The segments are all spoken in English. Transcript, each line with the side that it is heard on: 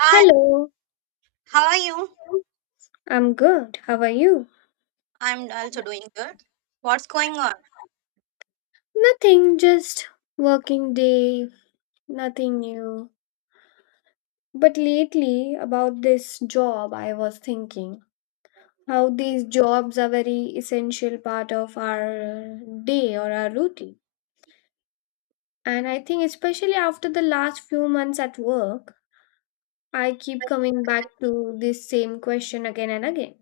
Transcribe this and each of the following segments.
right: Hi,
left: Hello,
right: how are you?
left: I'm good. How are you?
right: I'm also doing good. What's going on?
left: Nothing, just working day, nothing new. But lately, about this job, I was thinking how these jobs are very essential part of our day or our routine. And I think, especially after the last few months at work, I keep coming back to this same question again and again.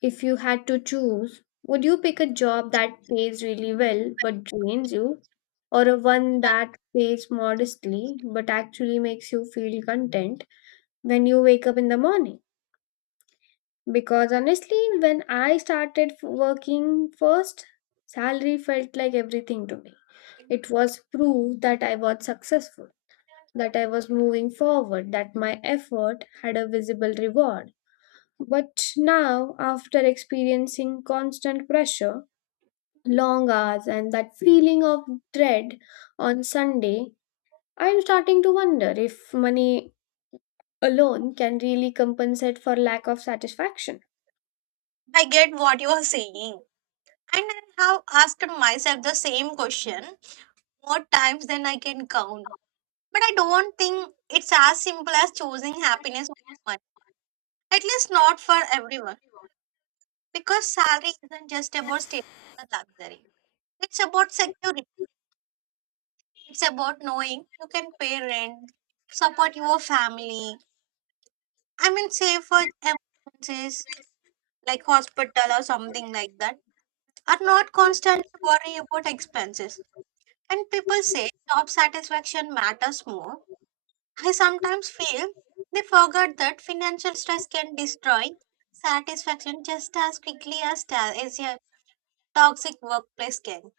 left: If you had to choose, would you pick a job that pays really well but drains you, or a one that pays modestly but actually makes you feel content when you wake up in the morning? Because honestly, when I started working first, salary felt like everything to me. It was proof that I was successful, that I was moving forward, that my effort had a visible reward. But now, after experiencing constant pressure, long hours and that feeling of dread on Sunday, I'm starting to wonder if money alone can really compensate for lack of satisfaction.
right: I get what you are saying. And I have asked myself the same question more times than I can count. But I don't think it's as simple as choosing happiness over money. At least not for everyone. Because salary isn't just about status or luxury. It's about security. It's about knowing you can pay rent, support your family. I mean, save for emergencies like hospital or something like that, are not constantly worried about expenses. And people say job satisfaction matters more. I sometimes feel they forget that financial stress can destroy satisfaction just as quickly as, as your toxic workplace can.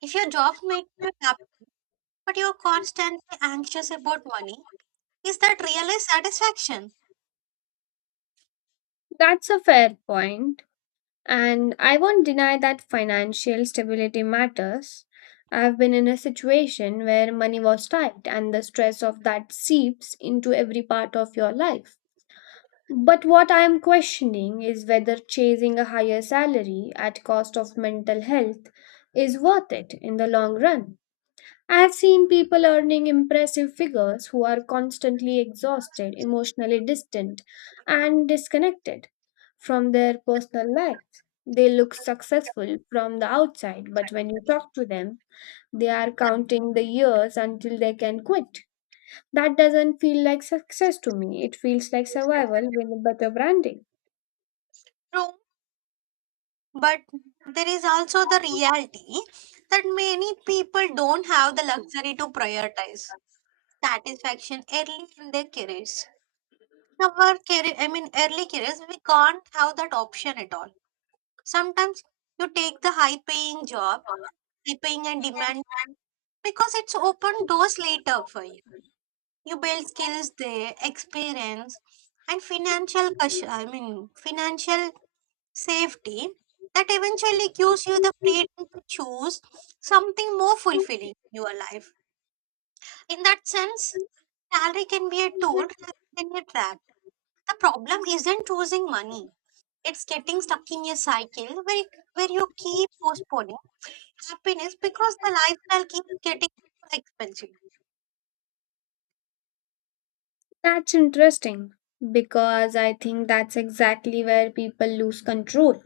right: If your job makes you happy but you're constantly anxious about money, is that really satisfaction?
left: That's a fair point, and I won't deny that financial stability matters. I've been in a situation where money was tight, and the stress of that seeps into every part of your life. But what I am questioning is whether chasing a higher salary at cost of mental health is worth it in the long run. I have seen people earning impressive figures who are constantly exhausted, emotionally distant, and disconnected from their personal lives. They look successful from the outside, but when you talk to them, they are counting the years until they can quit. That doesn't feel like success to me. It feels like survival with better branding.
right: True. But there is also the reality that many people don't have the luxury to prioritize satisfaction early in their careers. Our career, I mean, early careers, we can't have that option at all. Sometimes you take the high paying job, high paying and demand because it's open doors later for you. You build skills there, experience, and financial, I mean, financial safety that eventually gives you the freedom to choose something more fulfilling in your life. In that sense, salary can be a tool rather than a trap. The problem isn't choosing money. It's getting stuck in a cycle where you keep postponing happiness because the lifestyle keeps getting more expensive.
left: That's interesting because I think that's exactly where people lose control.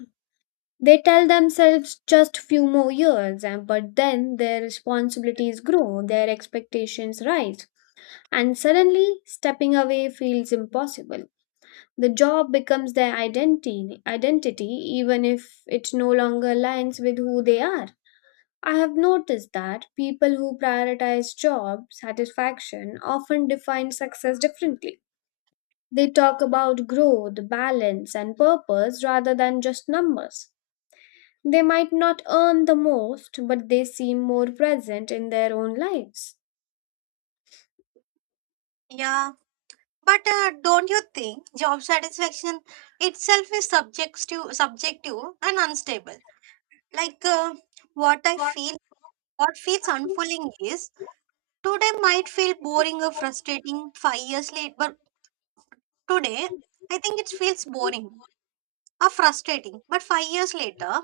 left: They tell themselves just few more years, but then their responsibilities grow, their expectations rise, and suddenly stepping away feels impossible. The job becomes their identity even if it no longer aligns with who they are. I have noticed that people who prioritize job satisfaction often define success differently. They talk about growth, balance, and purpose rather than just numbers. They might not earn the most, but they seem more present in their own lives.
right: Yeah, but don't you think job satisfaction itself is subjective and unstable? Like what I feel What feels unfulfilling is today might feel boring or frustrating five years later, but today I think it feels boring or frustrating. But five years later,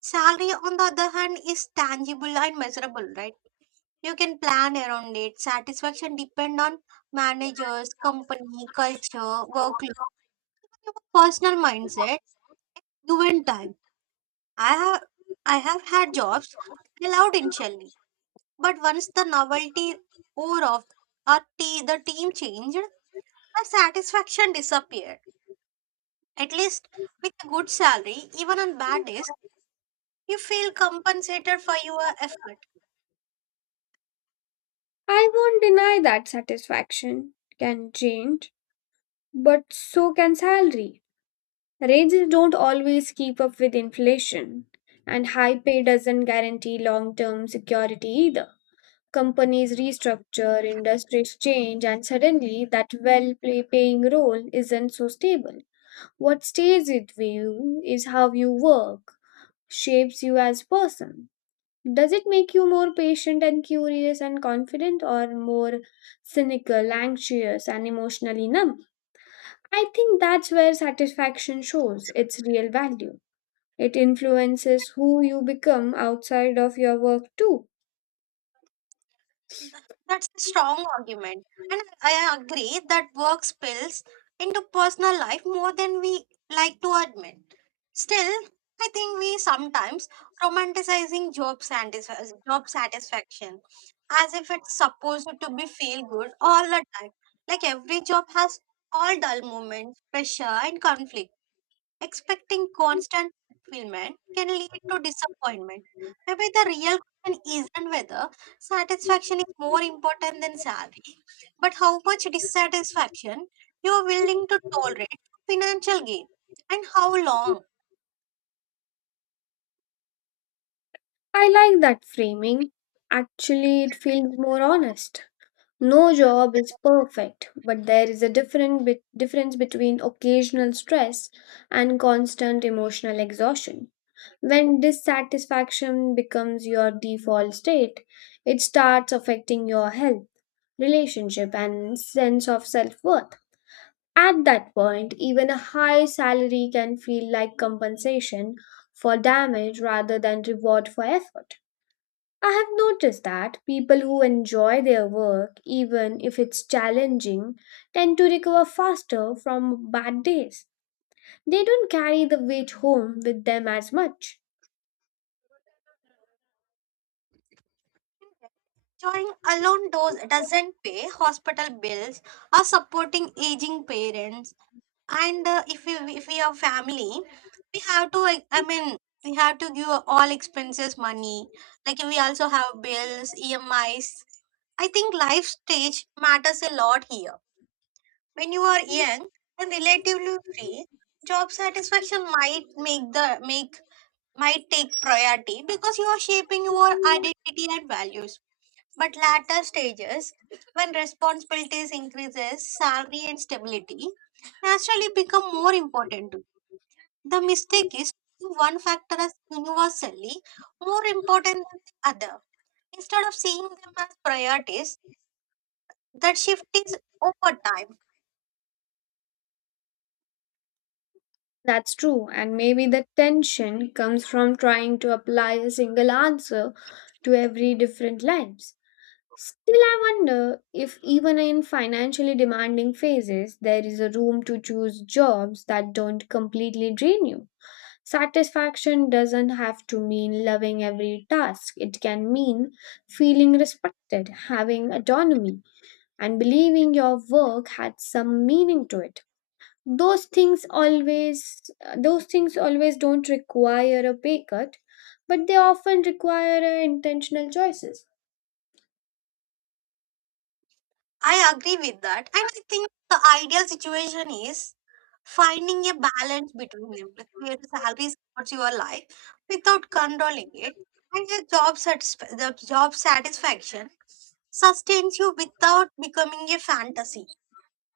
right: salary on the other hand is tangible and measurable, right? You can plan around it. Satisfaction depend on managers, company, culture, workload, your personal mindset, you and time. I have I have had jobs I loved initially. But once the novelty wore off or the team changed, the satisfaction disappeared. At least with a good salary, even on bad days, you feel compensated for your effort.
left: I won't deny that satisfaction can change, but so can salary. Raises don't always keep up with inflation, and high pay doesn't guarantee long term security either. Companies restructure, industries change, and suddenly that well paying role isn't so stable. What stays with you is how you work, shapes you as person. Does it make you more patient and curious and confident or more cynical, anxious and emotionally numb? I think that's where satisfaction shows its real value. It influences who you become outside of your work too.
right: Th- That's a strong argument. And I agree that work spills into personal life more than we like to admit. Still, I think we sometimes romanticizing job satisfaction as if it's supposed to be feel good all the time. Like every job has all dull moments, pressure and conflict. Expecting constant fulfillment can lead to disappointment. Maybe the real question isn't whether satisfaction is more important than salary, but how much dissatisfaction you are willing to tolerate for financial gain and how long.
left: I like that framing. Actually, it feels more honest. No job is perfect, but there is a different bit difference between occasional stress and constant emotional exhaustion. When dissatisfaction becomes your default state, it starts affecting your health, relationship, and sense of self worth. At that point, even a high salary can feel like compensation for damage rather than reward for effort. I have noticed that people who enjoy their work, even if it's challenging, tend to recover faster from bad days. They don't carry the weight home with them as much.
right: Joining alone does, doesn't pay hospital bills or supporting aging parents and if we are family we have to like, I mean we have to give all expenses money like we also have bills emis. I think life stage matters a lot here when you are young and relatively free, job satisfaction might make the make might take priority because you are shaping your identity and values, but latter stages, when responsibilities increases, salary and stability naturally become more important too. The mistake is seeing one factor as universally more important than the other. Instead of seeing them as priorities, that shift is over time.
left: That's true, and maybe the tension comes from trying to apply a single answer to every different lives. Still, I wonder if even in financially demanding phases, there is a room to choose jobs that don't completely drain you. Satisfaction doesn't have to mean loving every task. It can mean feeling respected, having autonomy, and believing your work had some meaning to it. Those things always those things always don't require a pay cut, but they often require intentional choices.
right: I agree with that. And I think the ideal situation is finding a balance between them, like where salary supports your life without controlling it, and the job, the job satisfaction sustains you without becoming a fantasy.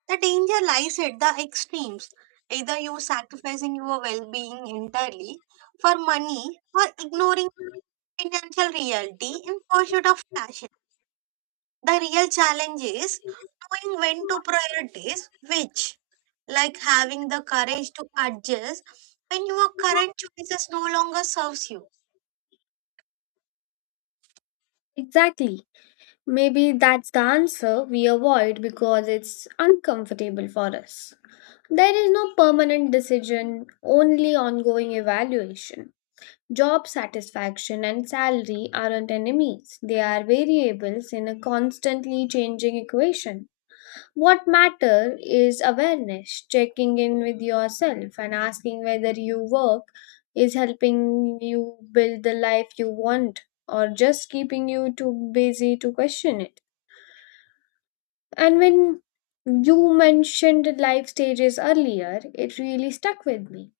right: The danger lies at the extremes. Either you sacrificing your well being entirely for money or ignoring financial reality in pursuit of passion, the real challenge is knowing when to prioritize which, like having the courage to adjust when your current choices no longer serves you.
left: Exactly. Maybe that's the answer we avoid because it's uncomfortable for us. There is no permanent decision, only ongoing evaluation. Job satisfaction and salary aren't enemies, they are variables in a constantly changing equation. What matter is awareness, checking in with yourself and asking whether your work is helping you build the life you want or just keeping you too busy to question it. And when you mentioned life stages earlier, it really stuck with me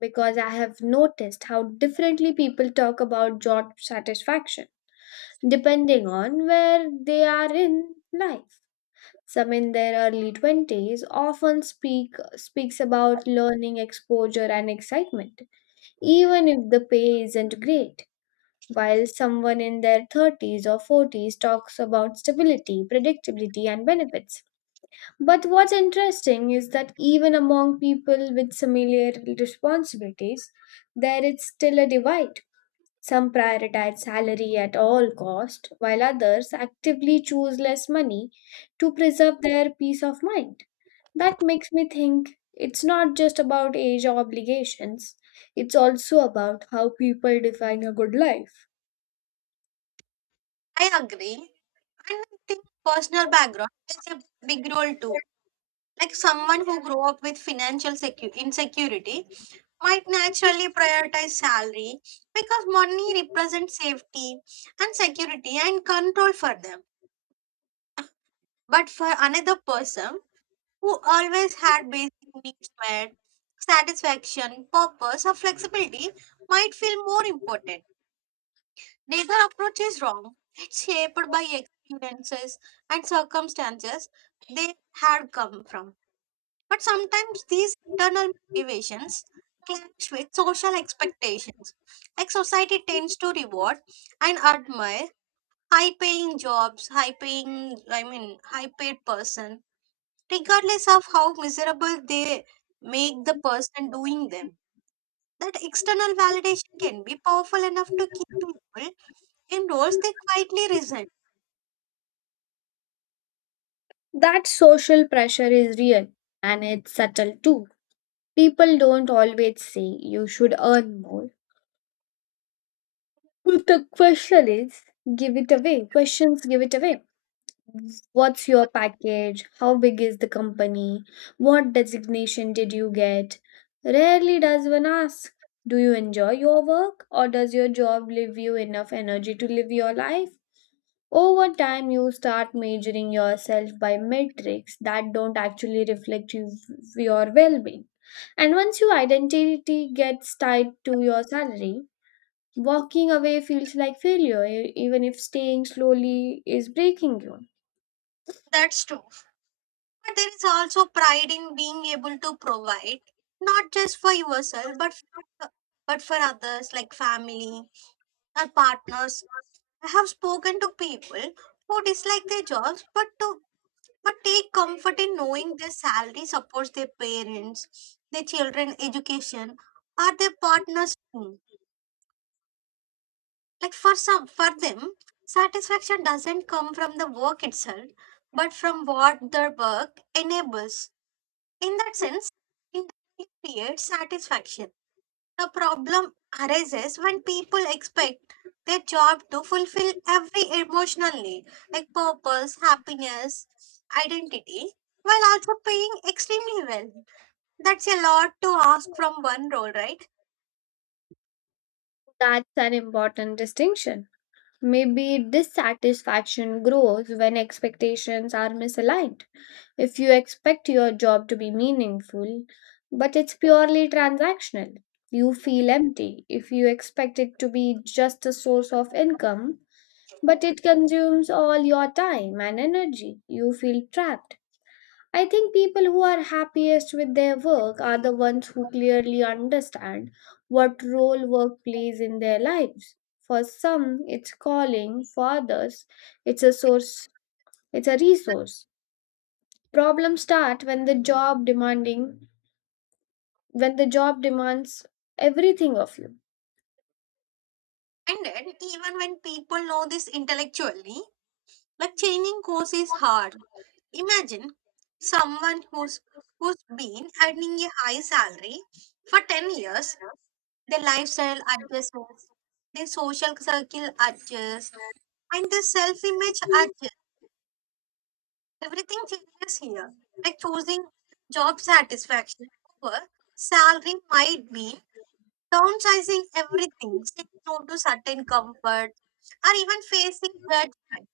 left: because I have noticed how differently people talk about job satisfaction depending on where they are in life. Some in their early 20s often speaks about learning exposure and excitement even if the pay isn't great, while someone in their 30s or 40s talks about stability predictability and benefits. But what's interesting is that even among people with similar responsibilities, there is still a divide. Some prioritize salary at all cost, while others actively choose less money to preserve their peace of mind. That makes me think it's not just about age or obligations, it's also about how people define a good life.
right: I agree. And I think personal background plays a big role too. Like someone who grew up with financial insecurity might naturally prioritize salary because money represents safety and security and control for them. But for another person who always had basic needs met, satisfaction, purpose, or flexibility might feel more important. Neither approach is wrong. It's shaped by experiences and circumstances they had come from. But sometimes these internal motivations clash with social expectations. Like society tends to reward and admire high paying jobs, high paying I mean high paid person, regardless of how miserable they make the person doing them. That external validation can be powerful enough to keep people in roles they quietly resent.
left: That social pressure is real and it's subtle too. People don't always say you should earn more. But the question is give it away. Questions give it away. What's your package? How big is the company? What designation did you get? Rarely does one ask, do you enjoy your work, or does your job leave you enough energy to live your life? Over time, you start measuring yourself by metrics that don't actually reflect you, your well being. And once your identity gets tied to your salary, walking away feels like failure, even if staying slowly is breaking you.
right: That's true. But there is also pride in being able to provide, not just for yourself, but for others like family or partners. I have spoken to people who dislike their jobs, but take comfort in knowing their salary supports their parents, their children' education, or their partner's dream. Like for some, for them, satisfaction doesn't come from the work itself, but from what their work enables. In that sense, it creates satisfaction. The problem arises when people expect their job to fulfill every emotional need, like purpose, happiness, identity, while also paying extremely well. That's a lot to ask from one role, right?
left: That's an important distinction. Maybe dissatisfaction grows when expectations are misaligned. If you expect your job to be meaningful, but it's purely transactional, you feel empty. If you expect it to be just a source of income, but it consumes all your time and energy. You feel trapped. I think people who are happiest with their work are the ones who clearly understand what role work plays in their lives. For some, it's calling, for others, it's a source, it's a resource. Problems start when the job demands everything of you.
right: And then, even when people know this intellectually, like changing course is hard. Imagine someone who's been earning a high salary for 10 years. The lifestyle adjusts, the social circle adjusts, and the self image adjusts. Everything changes here. Like choosing job satisfaction over salary might mean downsizing everything, saying no to certain comfort, or even facing judgment,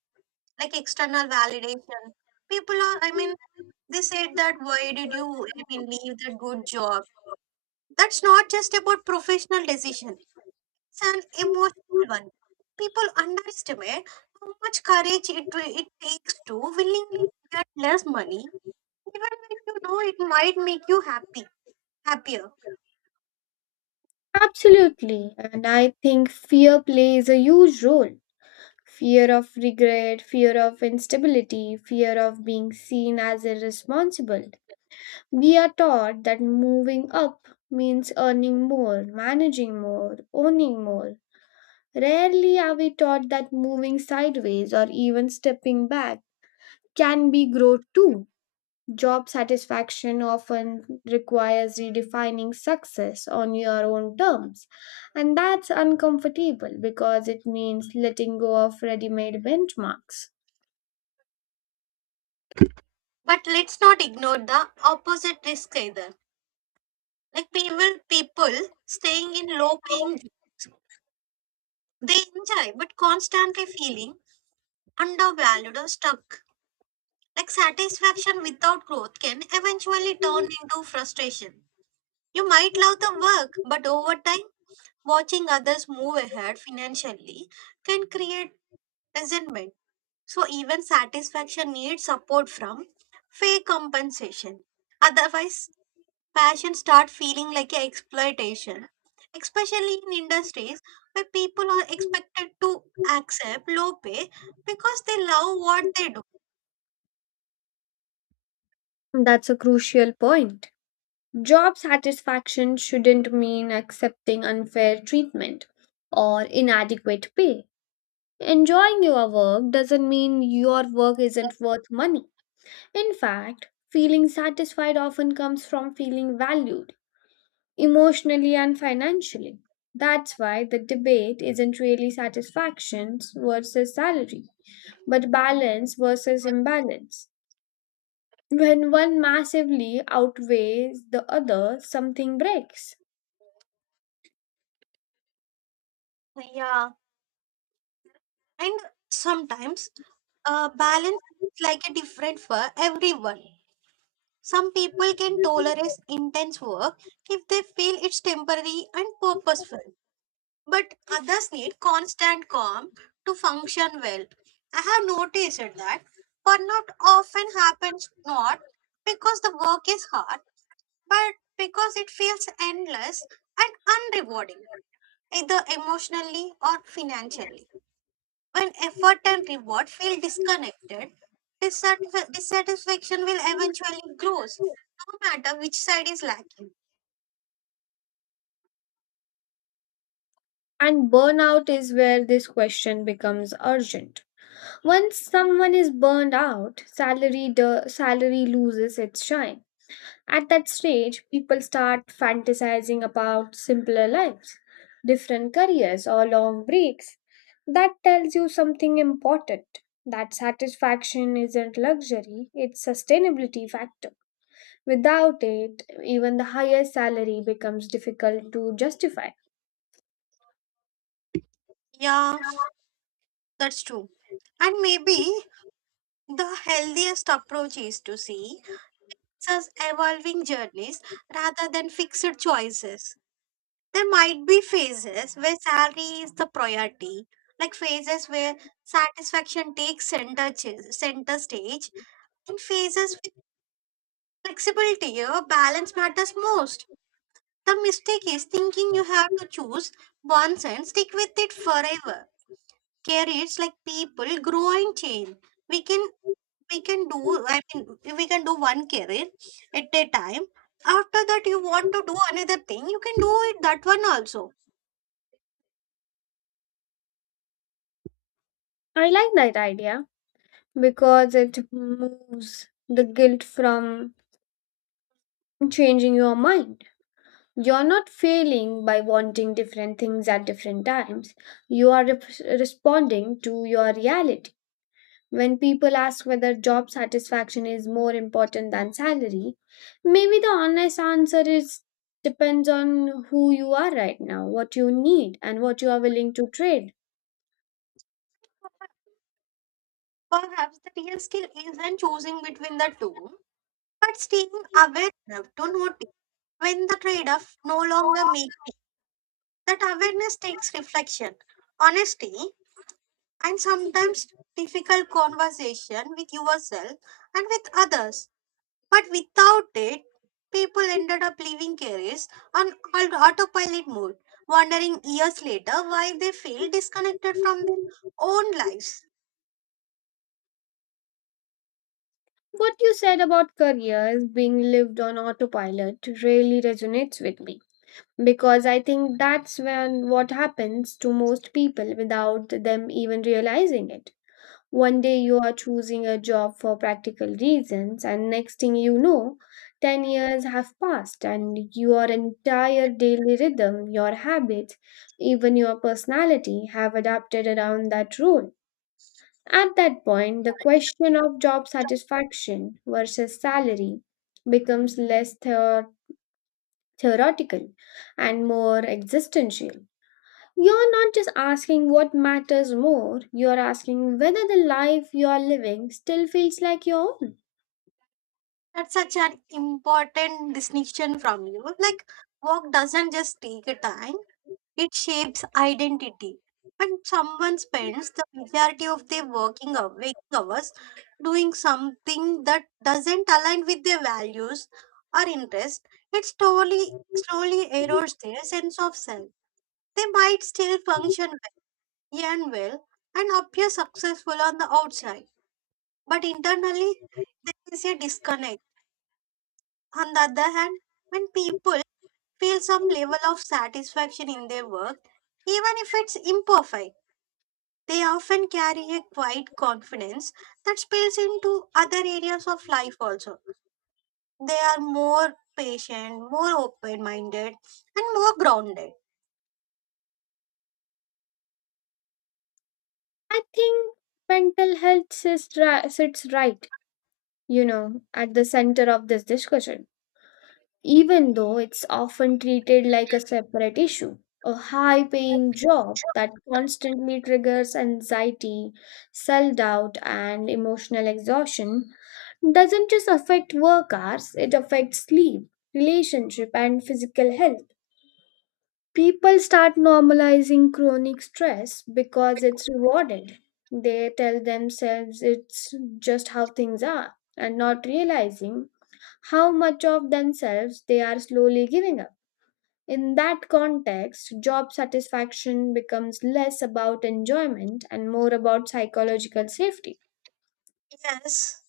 right: like external validation. People are, I mean, they said that why did you, I mean, leave that good job? That's not just about professional decision, it's an emotional one. People underestimate how much courage it takes to willingly get less money, even when you know it might make you happier.
left: Absolutely, and I think fear plays a huge role, fear of regret, fear of instability, fear of being seen as irresponsible. We are taught that moving up means earning more, managing more, owning more. Rarely are we taught that moving sideways or even stepping back can be growth too. Job satisfaction often requires redefining success on your own terms, and that's uncomfortable because it means letting go of ready made benchmarks.
right: But let's not ignore the opposite risk either. Like people staying in low-paying jobs, they enjoy but constantly feeling undervalued or stuck. Like satisfaction without growth can eventually turn into frustration. You might love the work, but over time watching others move ahead financially can create resentment. So, even satisfaction needs support from fake compensation. Otherwise, passion starts feeling like a exploitation, especially in industries where people are expected to accept low pay because they love what they do.
left: That's a crucial point. Job satisfaction shouldn't mean accepting unfair treatment or inadequate pay. Enjoying your work doesn't mean your work isn't worth money. In fact, feeling satisfied often comes from feeling valued, emotionally and financially. That's why the debate isn't really satisfactions versus salary, but balance versus imbalance. When one massively outweighs the other, something breaks.
right: Yeah. And sometimes balance is like a different for everyone. Some people can tolerate intense work if they feel it's temporary and purposeful, but others need constant calm to function well. I have noticed that burnout often happens not because the work is hard, but because it feels endless and unrewarding, either emotionally or financially. When effort and reward feel disconnected, dissatisfaction will eventually grow, no matter which side is lacking.
left: And burnout is where this question becomes urgent. Once someone is burned out, salary loses its shine. At that stage, people start fantasizing about simpler lives, different careers or long breaks. That tells you something important. That satisfaction isn't luxury, it's sustainability factor. Without it, even the highest salary becomes difficult to justify.
right: Yeah, that's true. And maybe the healthiest approach is to see such evolving journeys rather than fixed choices. There might be phases where salary is the priority, like phases where satisfaction takes center stage, and phases with flexibility, your balance matters most. The mistake is thinking you have to choose once and stick with it forever. Careers like people grow and change. We can we can do I mean we can do one career at a time. After that you want to do another thing, you can do it that one also.
left: I like that idea because it moves the guilt from changing your mind. You're not failing by wanting different things at different times. You are responding to your reality. When people ask whether job satisfaction is more important than salary, maybe the honest answer is depends on who you are right now, what you need, and what you are willing to trade.
right: Perhaps the real skill isn't choosing between the two, but staying aware enough to notice when the trade-off no longer makes that awareness takes reflection. Honesty and sometimes difficult conversation with yourself and with others. But without it, people ended up leaving careers on autopilot mode, wondering years later why they feel disconnected from their own lives.
left: What you said about careers being lived on autopilot really resonates with me because I think that's when what happens to most people without them even realizing it. One day you are choosing a job for practical reasons, and next thing you know, 10 years have passed, and your entire daily rhythm, your habits, even your personality have adapted around that role. At that point, the question of job satisfaction versus salary becomes less theoretical and more existential. You're not just asking what matters more, you're asking whether the life you're living still feels like your own.
right: That's such an important distinction from you. Like, work doesn't just take a time, it shapes identity. When someone spends the majority of their working waking hours doing something that doesn't align with their values or interests, it slowly slowly erodes their sense of self. They might still function well and appear successful on the outside, but internally there is a disconnect. On the other hand, when people feel some level of satisfaction in their work, even if it's imperfect, they often carry a quiet confidence that spills into other areas of life also. They are more patient, more open minded, and more grounded.
left: I think mental health sits right, you know, at the center of this discussion, even though it's often treated like a separate issue. A high paying job that constantly triggers anxiety, self doubt, and emotional exhaustion doesn't just affect work hours, it affects sleep, relationship, and physical health. People start normalizing chronic stress because it's rewarded. They tell themselves it's just how things are and not realizing how much of themselves they are slowly giving up. In that context, job satisfaction becomes less about enjoyment and more about psychological safety.
right: Yes.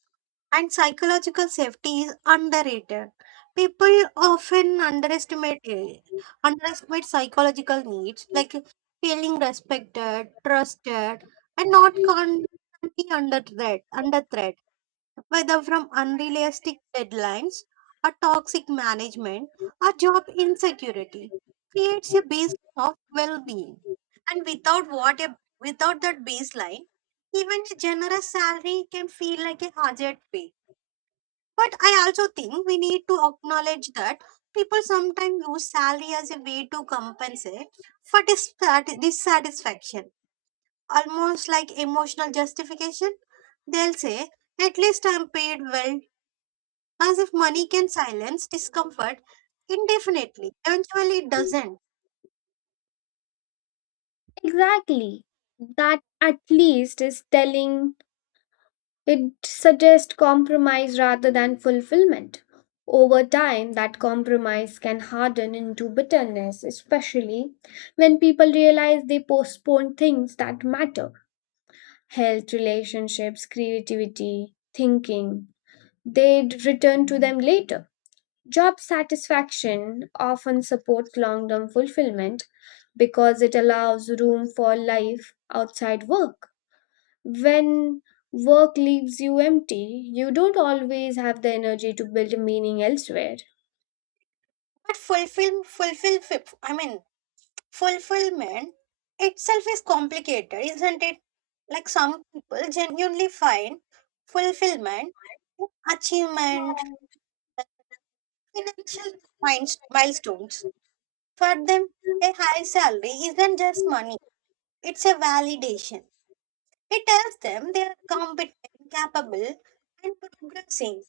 right: And psychological safety is underrated. People often underestimate psychological needs like feeling respected, trusted, and not be under threat. Under threat. Whether from unrealistic deadlines, a toxic management, or job insecurity, creates a baseline of well-being. And without without that baseline, even a generous salary can feel like a hazard pay. But I also think we need to acknowledge that people sometimes use salary as a way to compensate for dissatisfaction, almost like emotional justification. They'll say, at least I'm paid well, as if money can silence discomfort indefinitely. Eventually, it doesn't.
left: Exactly. That "at least" is telling. It suggests compromise rather than fulfillment. Over time, that compromise can harden into bitterness, especially when people realize they postpone things that matter, health, relationships, creativity, thinking. They would return to them later. Job satisfaction often supports long term fulfillment because it allows room for life outside work. When work leaves you empty, you don't always have the energy to build meaning elsewhere.
right: But I mean, fulfillment itself is complicated, isn't it? Like some people genuinely find fulfillment in achievement, financial milestones. For them, a high salary isn't just money, it's a validation. It tells them they are competent, capable, and progressing.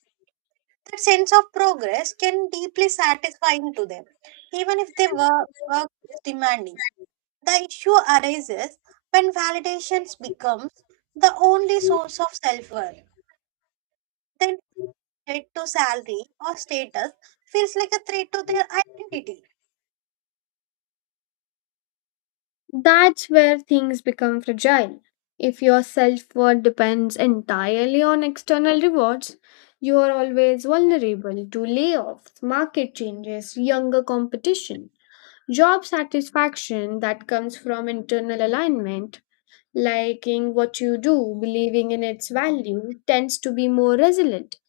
right: That sense of progress can deeply satisfying to them, even if their work is demanding. The issue arises when validations becomes the only source of self-worth, then threat to salary or status feels like a threat to their identity.
left: That's where things become fragile. If your self worth depends entirely on external rewards, you are always vulnerable to layoffs, market changes, younger competition, job satisfaction that comes from internal alignment. Liking what you do, believing in its value, tends to be more resilient.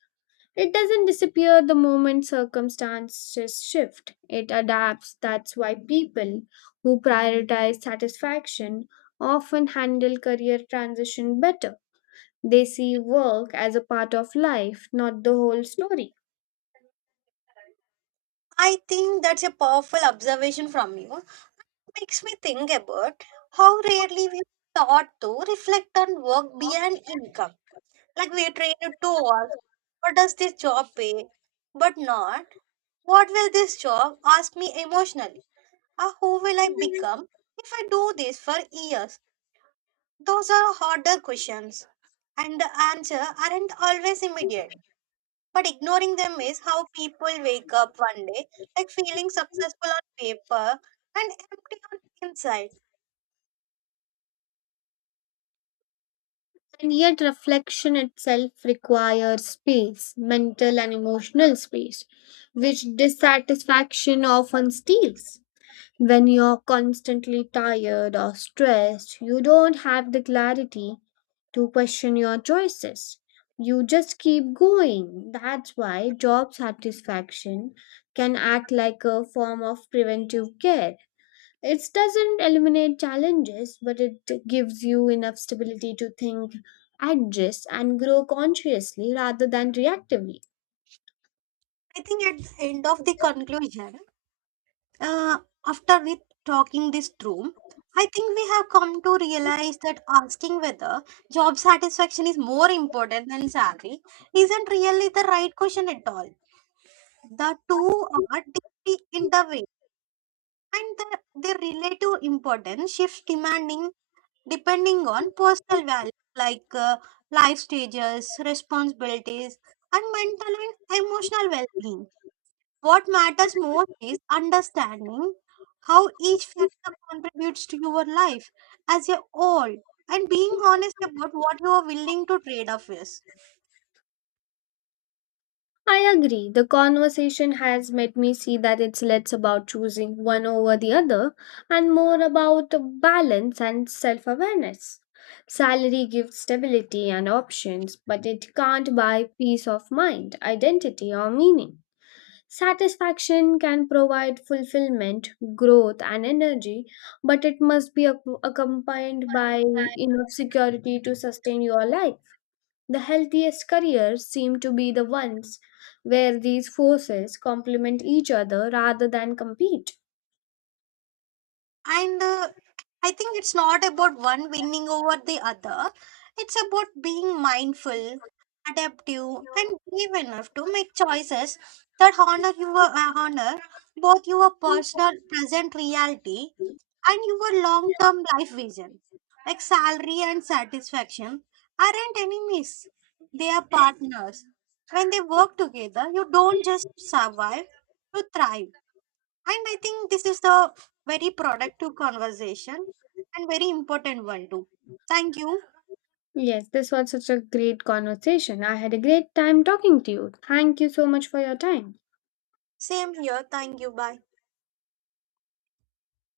left: It doesn't disappear the moment circumstances shift. It adapts. That's why people who prioritize satisfaction often handle career transition better. They see work as a part of life, not the whole story.
right: I think that's a powerful observation from you. Makes me think about how rarely we thought to reflect on work beyond income. Like we are trained to ask what does this job pay, but not what will this job ask me emotionally? Or who will I become if I do this for years? Those are harder questions, and the answer aren't always immediate. But ignoring them is how people wake up one day, like feeling successful on paper and empty on the inside.
left: And yet, reflection itself requires space, mental and emotional space, which dissatisfaction often steals. When you're constantly tired or stressed, you don't have the clarity to question your choices. You just keep going. That's why job satisfaction can act like a form of preventive care. It doesn't eliminate challenges, but it gives you enough stability to think, adjust, and grow consciously rather than reactively.
right: I think at the end of the conclusion, Uh, after we talking this through, I think we have come to realize that asking whether job satisfaction is more important than salary isn't really the right question at all. The two are deeply intertwined, and their relative importance shifts demanding depending on personal values like life stages, responsibilities, and mental and emotional well-being. What matters most is understanding how each factor contributes to your life as a whole and being honest about what you are willing to trade off is.
left: I agree. The conversation has made me see that it's less about choosing one over the other and more about balance and self awareness. Salary gives stability and options, but it can't buy peace of mind, identity, or meaning. Satisfaction can provide fulfillment, growth, and energy, but it must be accompanied by enough security to sustain your life. The healthiest careers seem to be the ones where these forces complement each other rather than compete.
right: And I think it's not about one winning over the other, it's about being mindful, adaptive, and brave enough to make choices that honor your honor both your personal present reality and your long term life vision. Like salary and satisfaction aren't enemies, they are partners. When they work together, you don't just survive, you thrive. And I think this is the very productive conversation and very important one too. Thank you.
left: Yes, this was such a great conversation. I had a great time talking to you. Thank you so much for your time.
right: Same here. Thank you. Bye.